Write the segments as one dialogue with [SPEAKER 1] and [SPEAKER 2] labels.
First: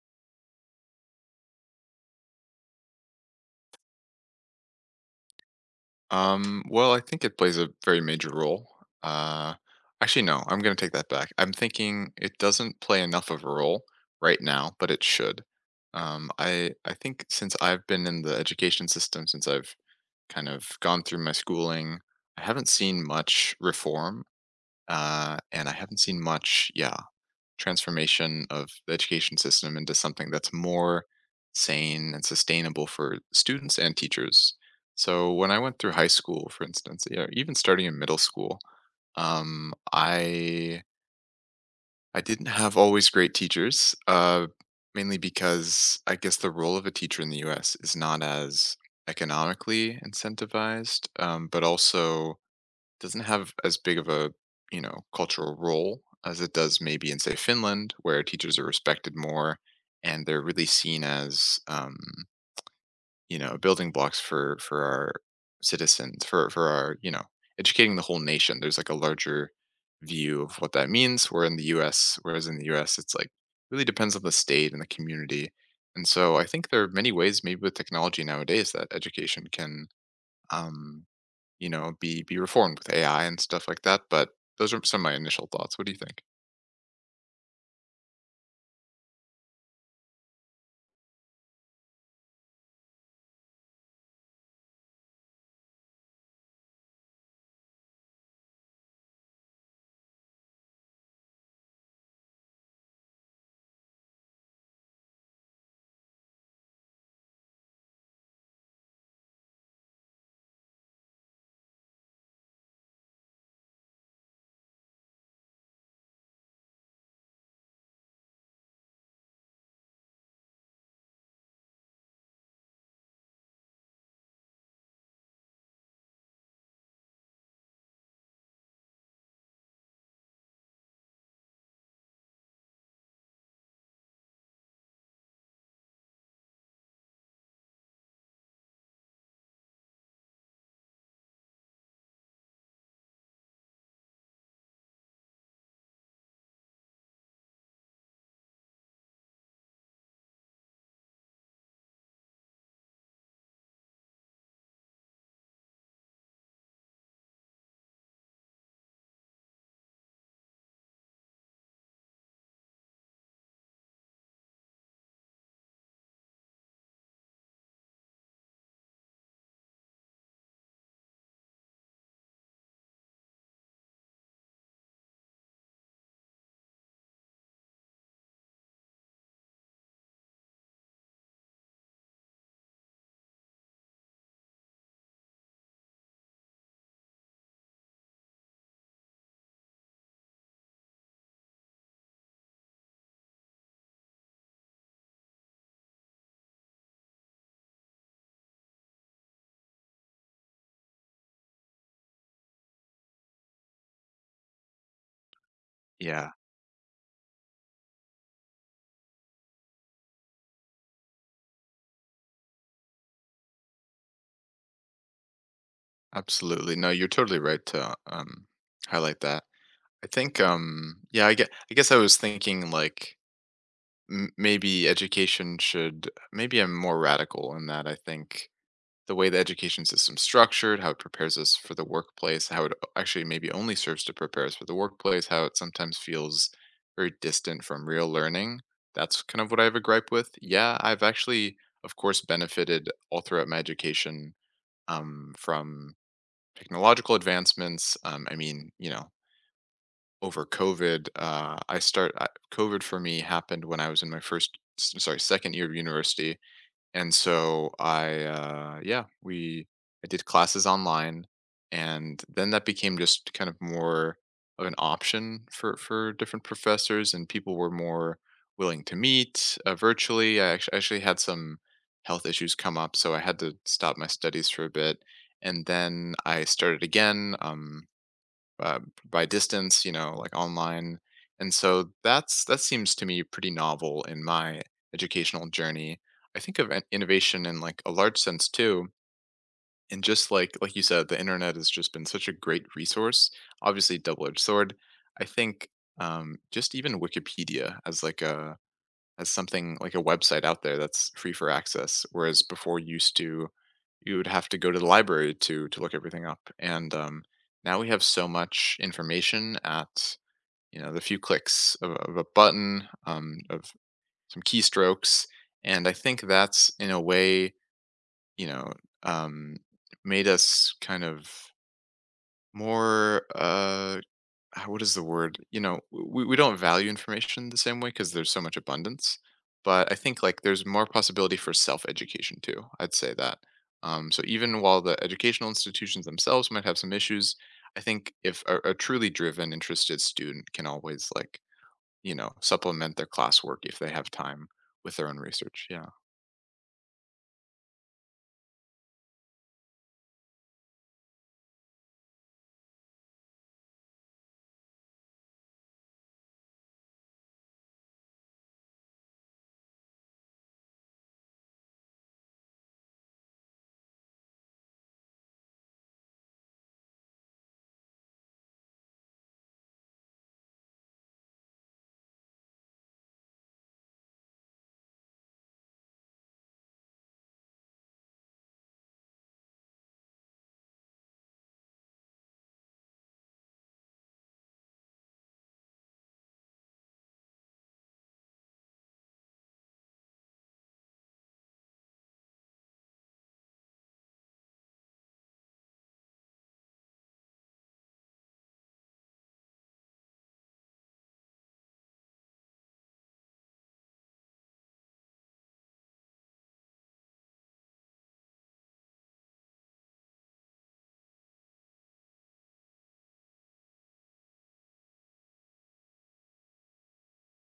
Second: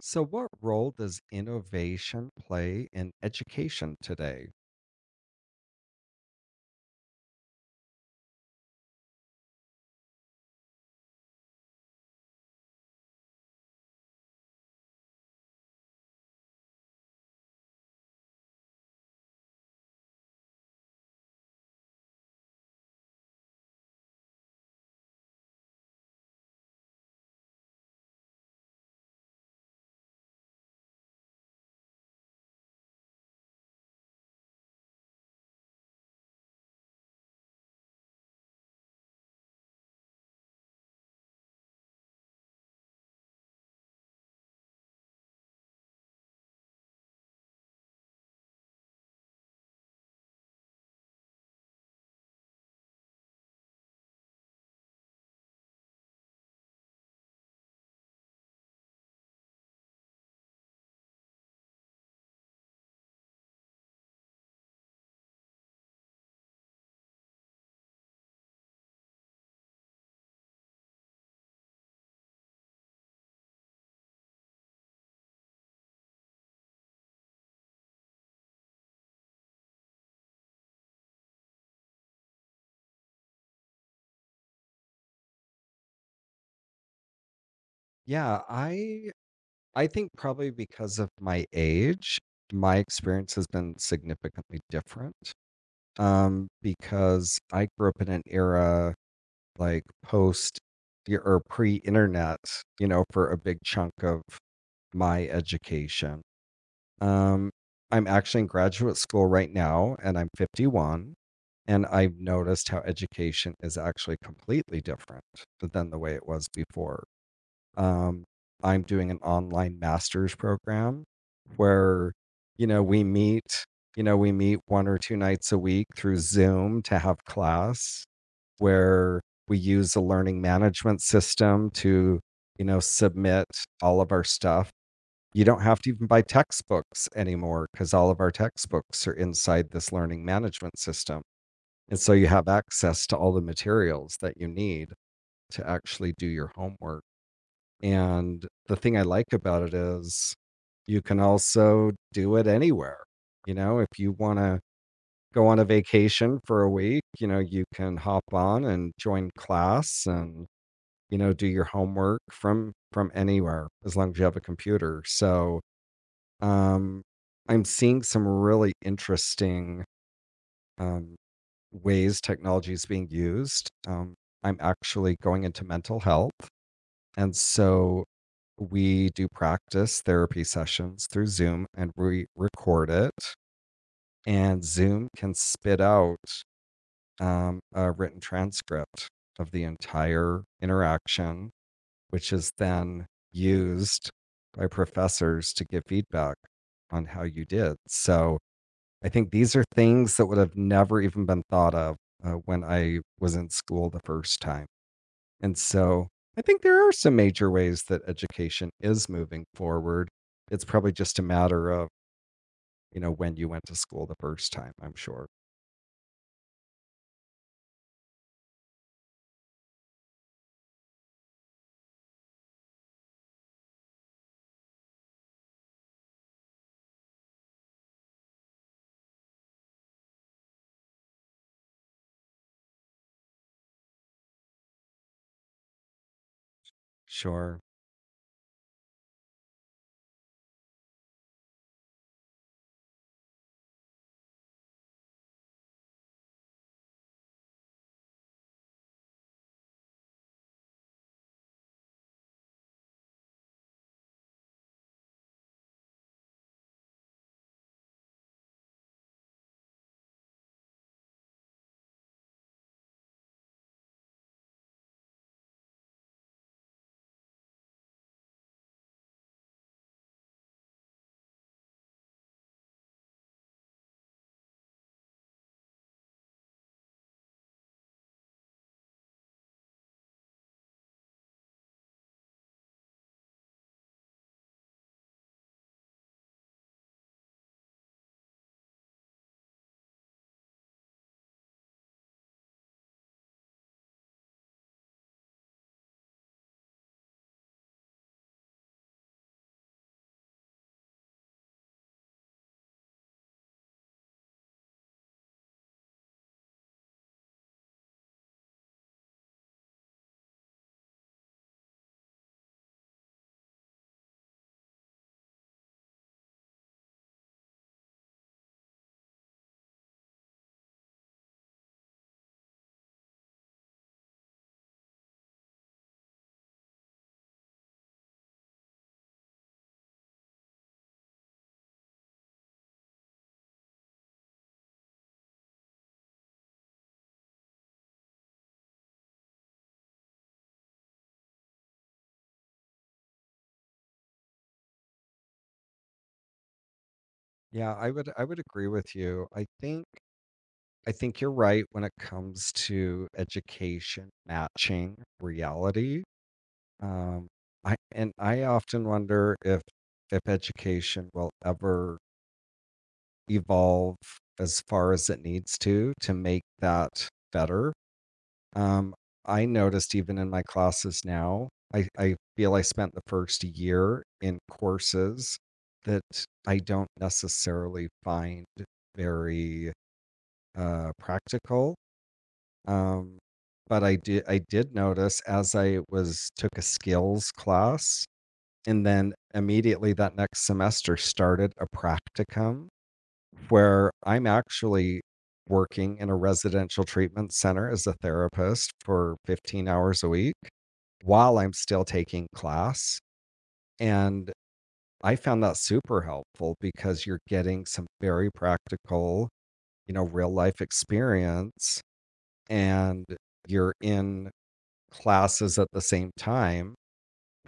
[SPEAKER 1] So, what role does innovation play in education today?
[SPEAKER 2] Well, I think it plays a very major role. Uh, Actually, no, I'm going to take that back. I'm thinking it doesn't play enough of a role right now, but it should. I think since I've been in the education system, since I've kind of gone through my schooling, I haven't seen much reform, and I haven't seen much, yeah, transformation of the education system into something that's more sane and sustainable for students and teachers. So when I went through high school, for instance, yeah, even starting in middle school, um, I I didn't have always great teachers, mainly because I guess the role of a teacher in the U.S. is not as economically incentivized, but also doesn't have as big of a cultural role as it does maybe in, say, Finland, where teachers are respected more and they're really seen as, building blocks for our citizens, for our educating the whole nation. There's like a larger view of what that means. Whereas in the U.S., it's like really depends on the state and the community. And so I think there are many ways, maybe with technology nowadays, that education can um, be reformed with AI and stuff like that. But those are some of my initial thoughts. What do you think?
[SPEAKER 1] Yeah, I think probably because of my age, my experience has been significantly different. Because I grew up in an era like post y- or pre-internet, you know, for a big chunk of my education. Um, I'm actually in graduate school right now, and I'm 51. And I've noticed how education is actually completely different than the way it was before. Um, I'm doing an online master's program where, you know, we meet one or two nights a week through Zoom to have class where we use the learning management system to, you know, submit all of our stuff. You don't have to even buy textbooks anymore because all of our textbooks are inside this learning management system and so you have access to all the materials that you need to actually do your homework. And the thing I like about it is you can also do it anywhere. You know, if you want to go on a vacation for a week, you know, you can hop on and join class and, you know, do your homework from anywhere as long as you have a computer. So, um I'm seeing some really interesting um ways technology is being used. I'm actually going into mental health. And so we do practice therapy sessions through Zoom and we record it. And Zoom can spit out a written transcript of the entire interaction, which is then used by professors to give feedback on how you did. So I think these are things that would have never even been thought of when I was in school the first time. And so
[SPEAKER 2] Yeah,
[SPEAKER 1] I think there are some major ways that education is moving forward. It's probably just a matter of, you know, when you went to school the first time, I'm sure.
[SPEAKER 2] absolutely. No, you're totally right to highlight that. I think, yeah, I guess I was thinking like, maybe education should, maybe I'm more radical in that. I think the way the education system's structured, how it prepares us for the workplace, how it actually maybe only serves to prepare us for the workplace, how it sometimes feels very
[SPEAKER 1] Sure.
[SPEAKER 2] distant from real learning. That's kind of what I have a gripe with. Yeah, I've actually, of course, benefited all throughout my education, from technological advancements. I mean, you know, over COVID, COVID for me happened when I was in my first, sorry, second year of university, and so I did classes online, and then that became just kind of more of an option for different professors, and people were more willing to meet virtually. I actually had some health issues come up, so I had to stop my studies for a bit, and then I started again. Uh, by distance, you know, like online. And so that seems to me pretty novel in my educational journey. I think of innovation in like a large sense too. And just like you said, the internet has just been such a great resource. Obviously, double edged sword. I think just even Wikipedia as like a as something like a website out there that's free for access. Whereas before, you would have to go to the library to look everything up. And now we have so much information at, the few clicks of a button, of some keystrokes, and I think that's in a way, you know um, made us kind of more. What is the word? You know, we don't value information the same way because there's so much abundance. But I think, like, there's more possibility for self education too. I'd say that. So even while the educational institutions themselves might have some issues, I think if a truly driven, interested student can always, like, supplement their classwork if they have time with their own research. Yeah.
[SPEAKER 1] Yeah, I would agree with you. I think you're right when it comes to education matching reality. Um, I often wonder if education will ever evolve as far as it needs to make that better. Um, I noticed even in my classes now, I feel I spent the first year in courses that I don't necessarily find very practical. Um, but I did notice as I was took a skills class and then immediately that next semester started a practicum where I'm actually working in a residential treatment center as a therapist for 15 hours a week while I'm still taking class. And I found that super helpful because you're getting some very practical, you know, real life experience and you're in classes at the same time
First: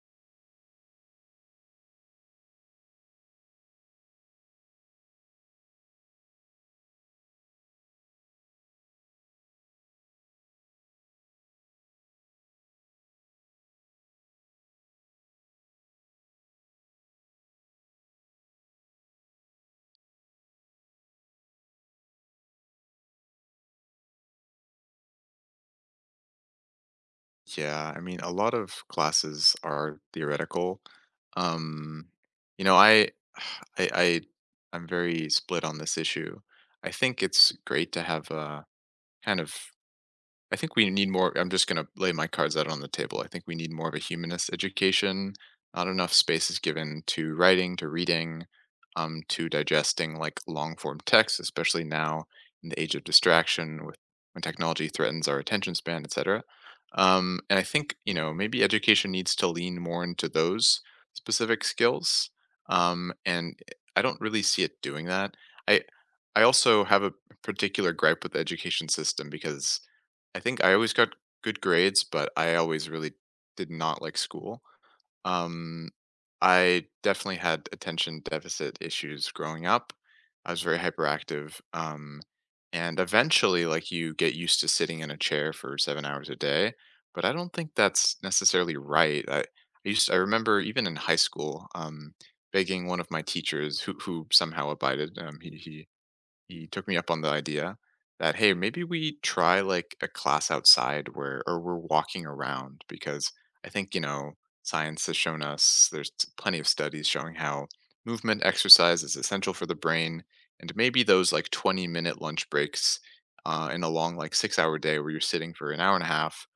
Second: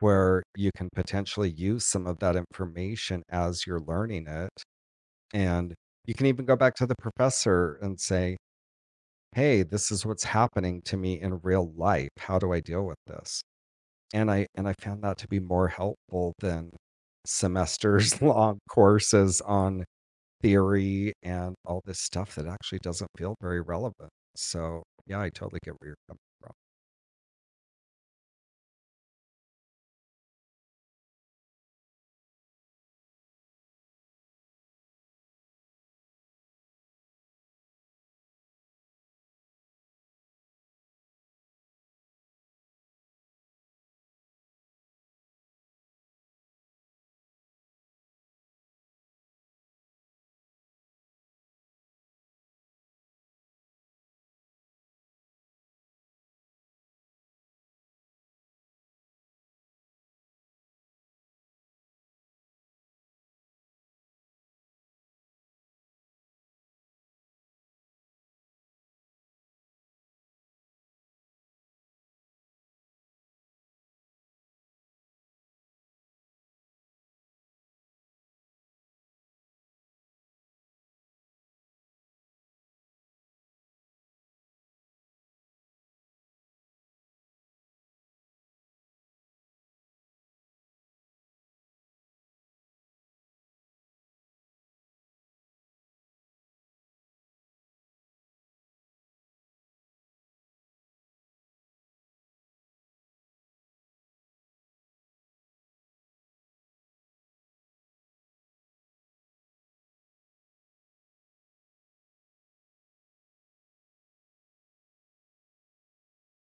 [SPEAKER 1] where you can potentially use some of that information as you're learning it. And you can even go back to the professor and say, "Hey, this is what's happening to me in real life. How do I deal with this?" And I found that to be more helpful than semesters long courses on theory and all this stuff that actually doesn't feel very relevant. So, yeah, I totally get where you're coming from.
[SPEAKER 2] Yeah, I mean, a lot of classes are theoretical. Um, you know, I, I, I, I'm very split on this issue. I think it's great to have a kind of. I think we need more. I'm just going to lay my cards out on the table. I think we need more of a humanist education. Not enough space is given to writing, to reading, to digesting, like, long form text, especially now in the age of distraction, with when technology threatens our attention span, etc. And I think, maybe education needs to lean more into those specific skills. And I don't really see it doing that. I I also have a particular gripe with the education system because I think I always got good grades, but I always really did not like school. Um, I definitely had attention deficit issues growing up. I was very hyperactive. And eventually, like, you get used to sitting in a chair for 7 hours a day. But I don't think that's necessarily right. I remember even in high school, begging one of my teachers who somehow abided. He took me up on the idea that, hey, maybe we try, like, a class outside, where or we're walking around, because I think, science has shown us there's plenty of studies showing how movement exercise is essential for the brain, and maybe those like 20-minute lunch breaks, in a long, like, 6 hour day where you're sitting for an hour and a half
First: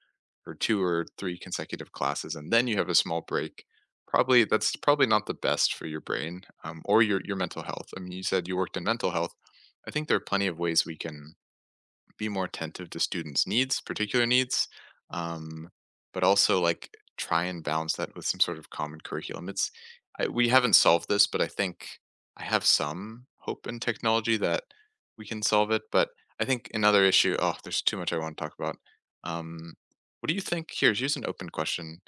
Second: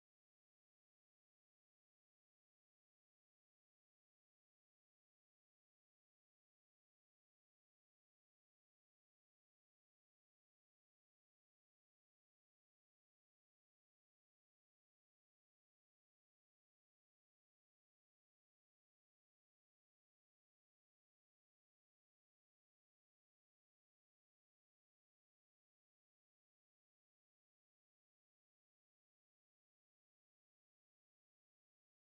[SPEAKER 2] for 2 or 3 consecutive classes, and then you have a small break. Probably That's probably not the best for your brain, or your mental health. I mean, you said you worked in mental health. I think there are plenty of ways we can be more attentive to students' needs, particular needs, um, but also, like, try and balance that with some sort of common curriculum. We haven't solved this, but I think I have some hope in technology that we can solve it. But I think another issue. Oh, there's too much I want to talk about. Um, what do you think? Here's an open question.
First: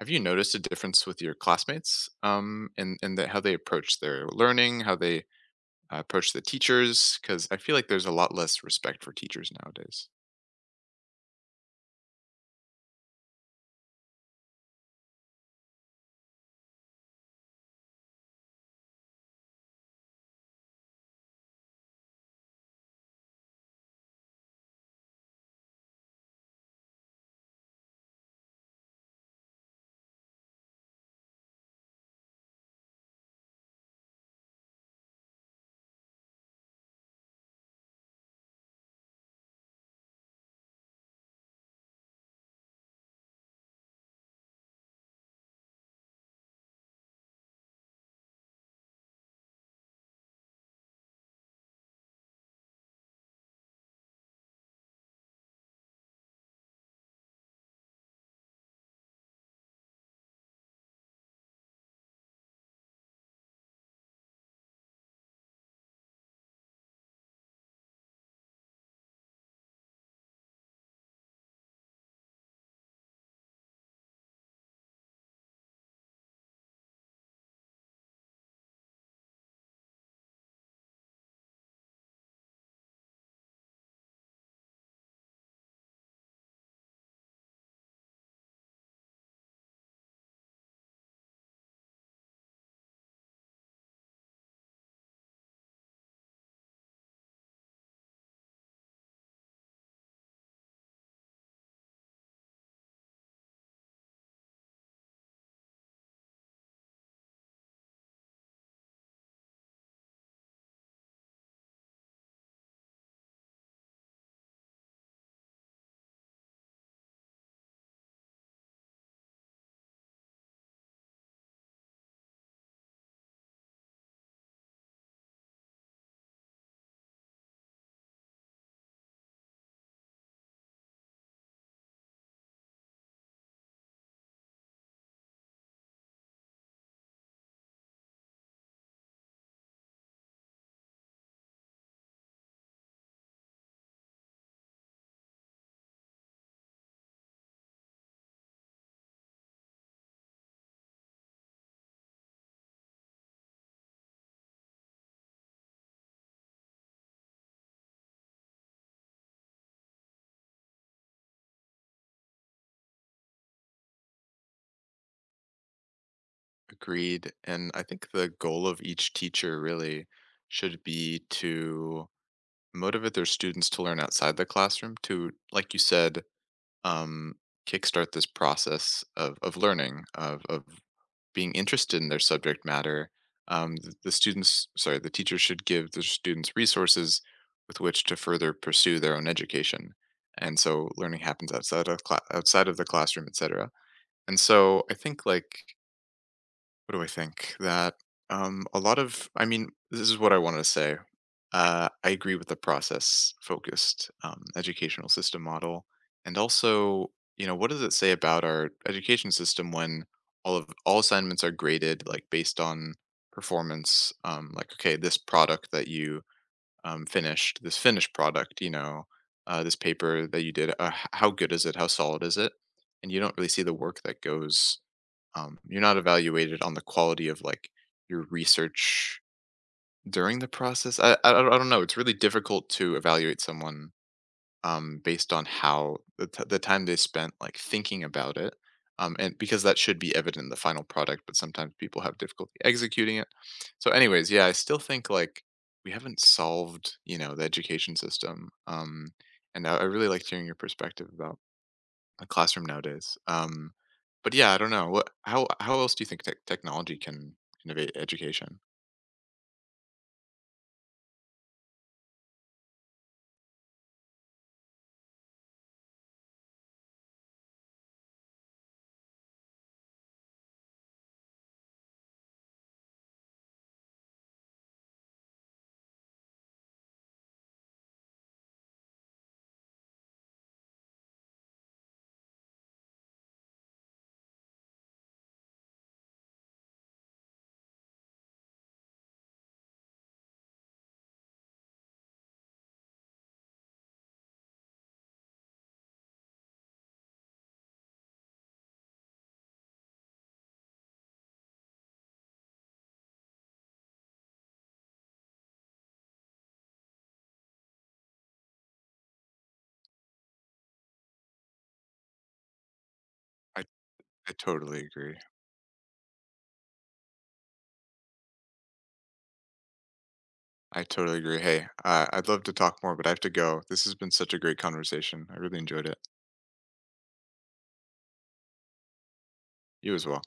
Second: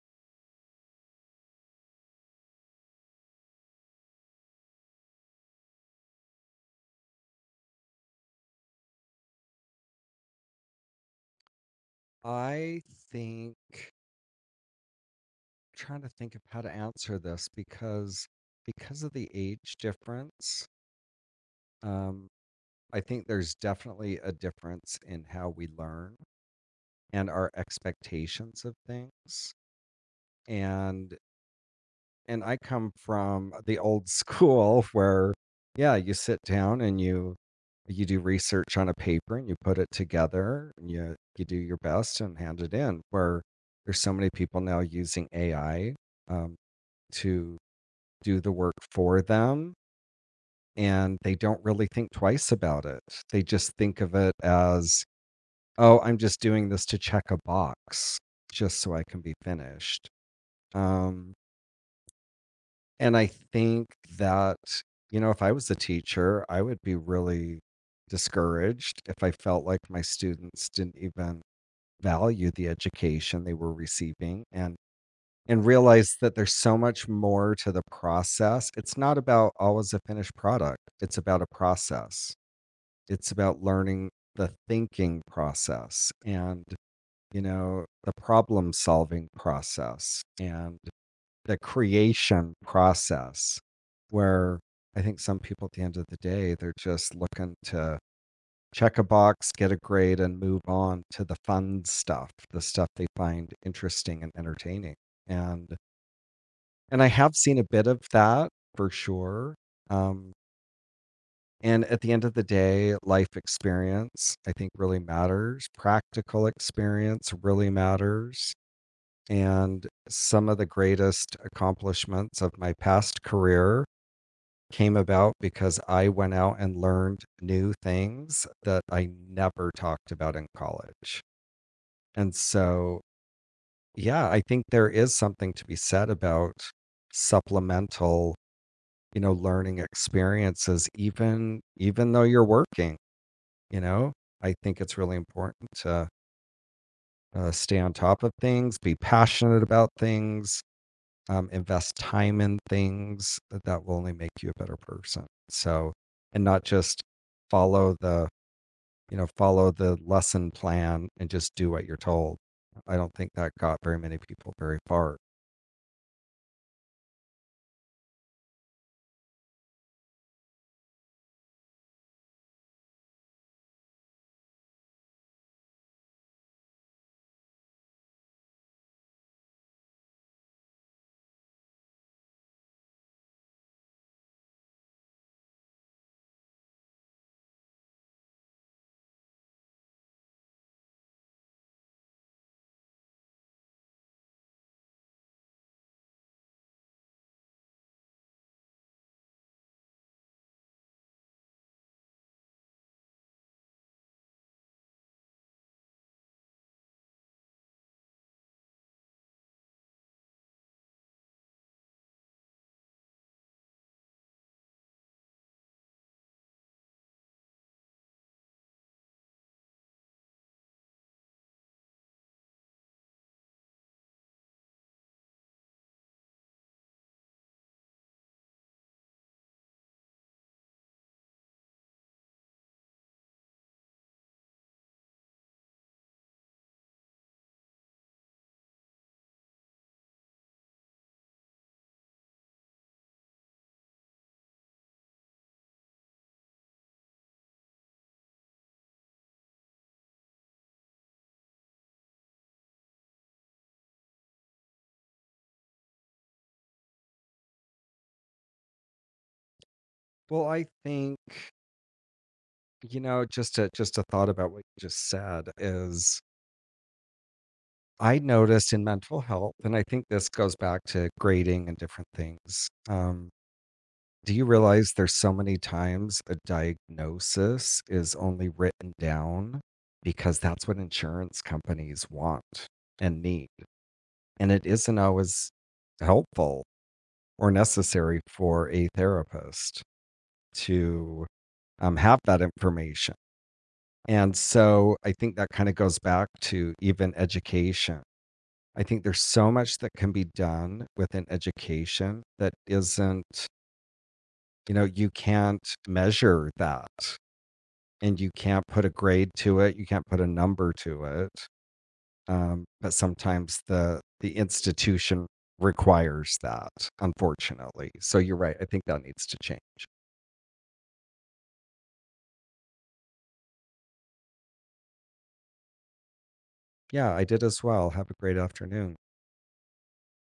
[SPEAKER 2] Have you noticed a difference with your classmates, how they approach their learning, how they approach the teachers, because I feel like there's a lot less respect for teachers nowadays.
[SPEAKER 1] I think trying to think of how to answer this because of the age difference, um, I think there's definitely a difference in how we learn and our expectations of things and I come from the old school where yeah you sit down and you do research on a paper and you put it together and you do your best and hand it in where there's so many people now using AI, um, to do the work for them and they don't really think twice about it. They just think of it as, oh, I'm just doing this to check a box just so I can be finished. Um, and I think that, you know, if I was a teacher, I would be really discouraged if I felt like my students didn't even value the education they were receiving and realize that there's so much more to the process. It's not about always a finished product. It's about a process. It's about learning the thinking process and, you know, the problem solving process and the creation process where I think some people at the end of the day, they're just looking to check a box, get a grade, and move on to the fun stuff, the stuff they find interesting and entertaining. And I have seen a bit of that for sure. Um, and at the end of the day, life experience, I think, really matters. Practical experience really matters. And some of the greatest accomplishments of my past career came about because I went out and learned new things that I never talked about in college. And so, yeah, I think there is something to be said about supplemental, you know, learning experiences even though you're working, you know? I think it's really important to stay on top of things, be passionate about things, invest time in things that will only make you a better person. So, and not just follow the, you know, follow the lesson plan and just do what you're told. I don't think that got very many people very far.
[SPEAKER 2] Agreed. And I think the goal of each teacher really should be to motivate their students to learn outside the classroom, to, like you said, um, kickstart this process of learning of being interested in their subject matter. The teachers should give the students resources with which to further pursue their own education, and so learning happens outside of the classroom, et cetera. And so I think, like, what do I think? That a lot of, I mean, this is what I wanted to say. I agree with the process-focused, educational system model, and also, you know, what does it say about our education system when all assignments are graded, like, based on performance? Like, okay, this product that you finished, this finished product, you know, this paper that you did, how good is it? How solid is it? And you don't really see the work that goes. You're not evaluated on the quality of, like, your research during the process. I don't know, it's really difficult to evaluate someone based on how the time they spent, like, thinking about it, and because that should be evident in the final product, but sometimes people have difficulty executing it. So, anyways, yeah, I still think, like, we haven't solved, the education system, and I really liked hearing your perspective about a classroom nowadays. But yeah, I don't know. What How else do you think technology can innovate education?
[SPEAKER 1] Well, I think, you know, just a thought about what you just said is I noticed in mental health, and I think this goes back to grading and different things. Do you realize there's so many times a diagnosis is only written down because that's what insurance companies want and need, and it isn't always helpful or necessary for a therapist to, have that information, and so I think that kinda goes back to even education. I think there's so much that can be done within education that isn't, you know, you can't measure that. And you can't put a grade to it, you can't put a number to it. But sometimes
[SPEAKER 2] I,
[SPEAKER 1] the
[SPEAKER 2] I
[SPEAKER 1] the
[SPEAKER 2] totally agree.
[SPEAKER 1] institution requires that, unfortunately. So you're right. I think that needs to change.
[SPEAKER 2] I totally agree. Hey, I'd love to talk more, but I have to go. This has been such a great conversation. I really enjoyed it.
[SPEAKER 1] Yeah, I did as well. Have a great afternoon.
[SPEAKER 2] You as well.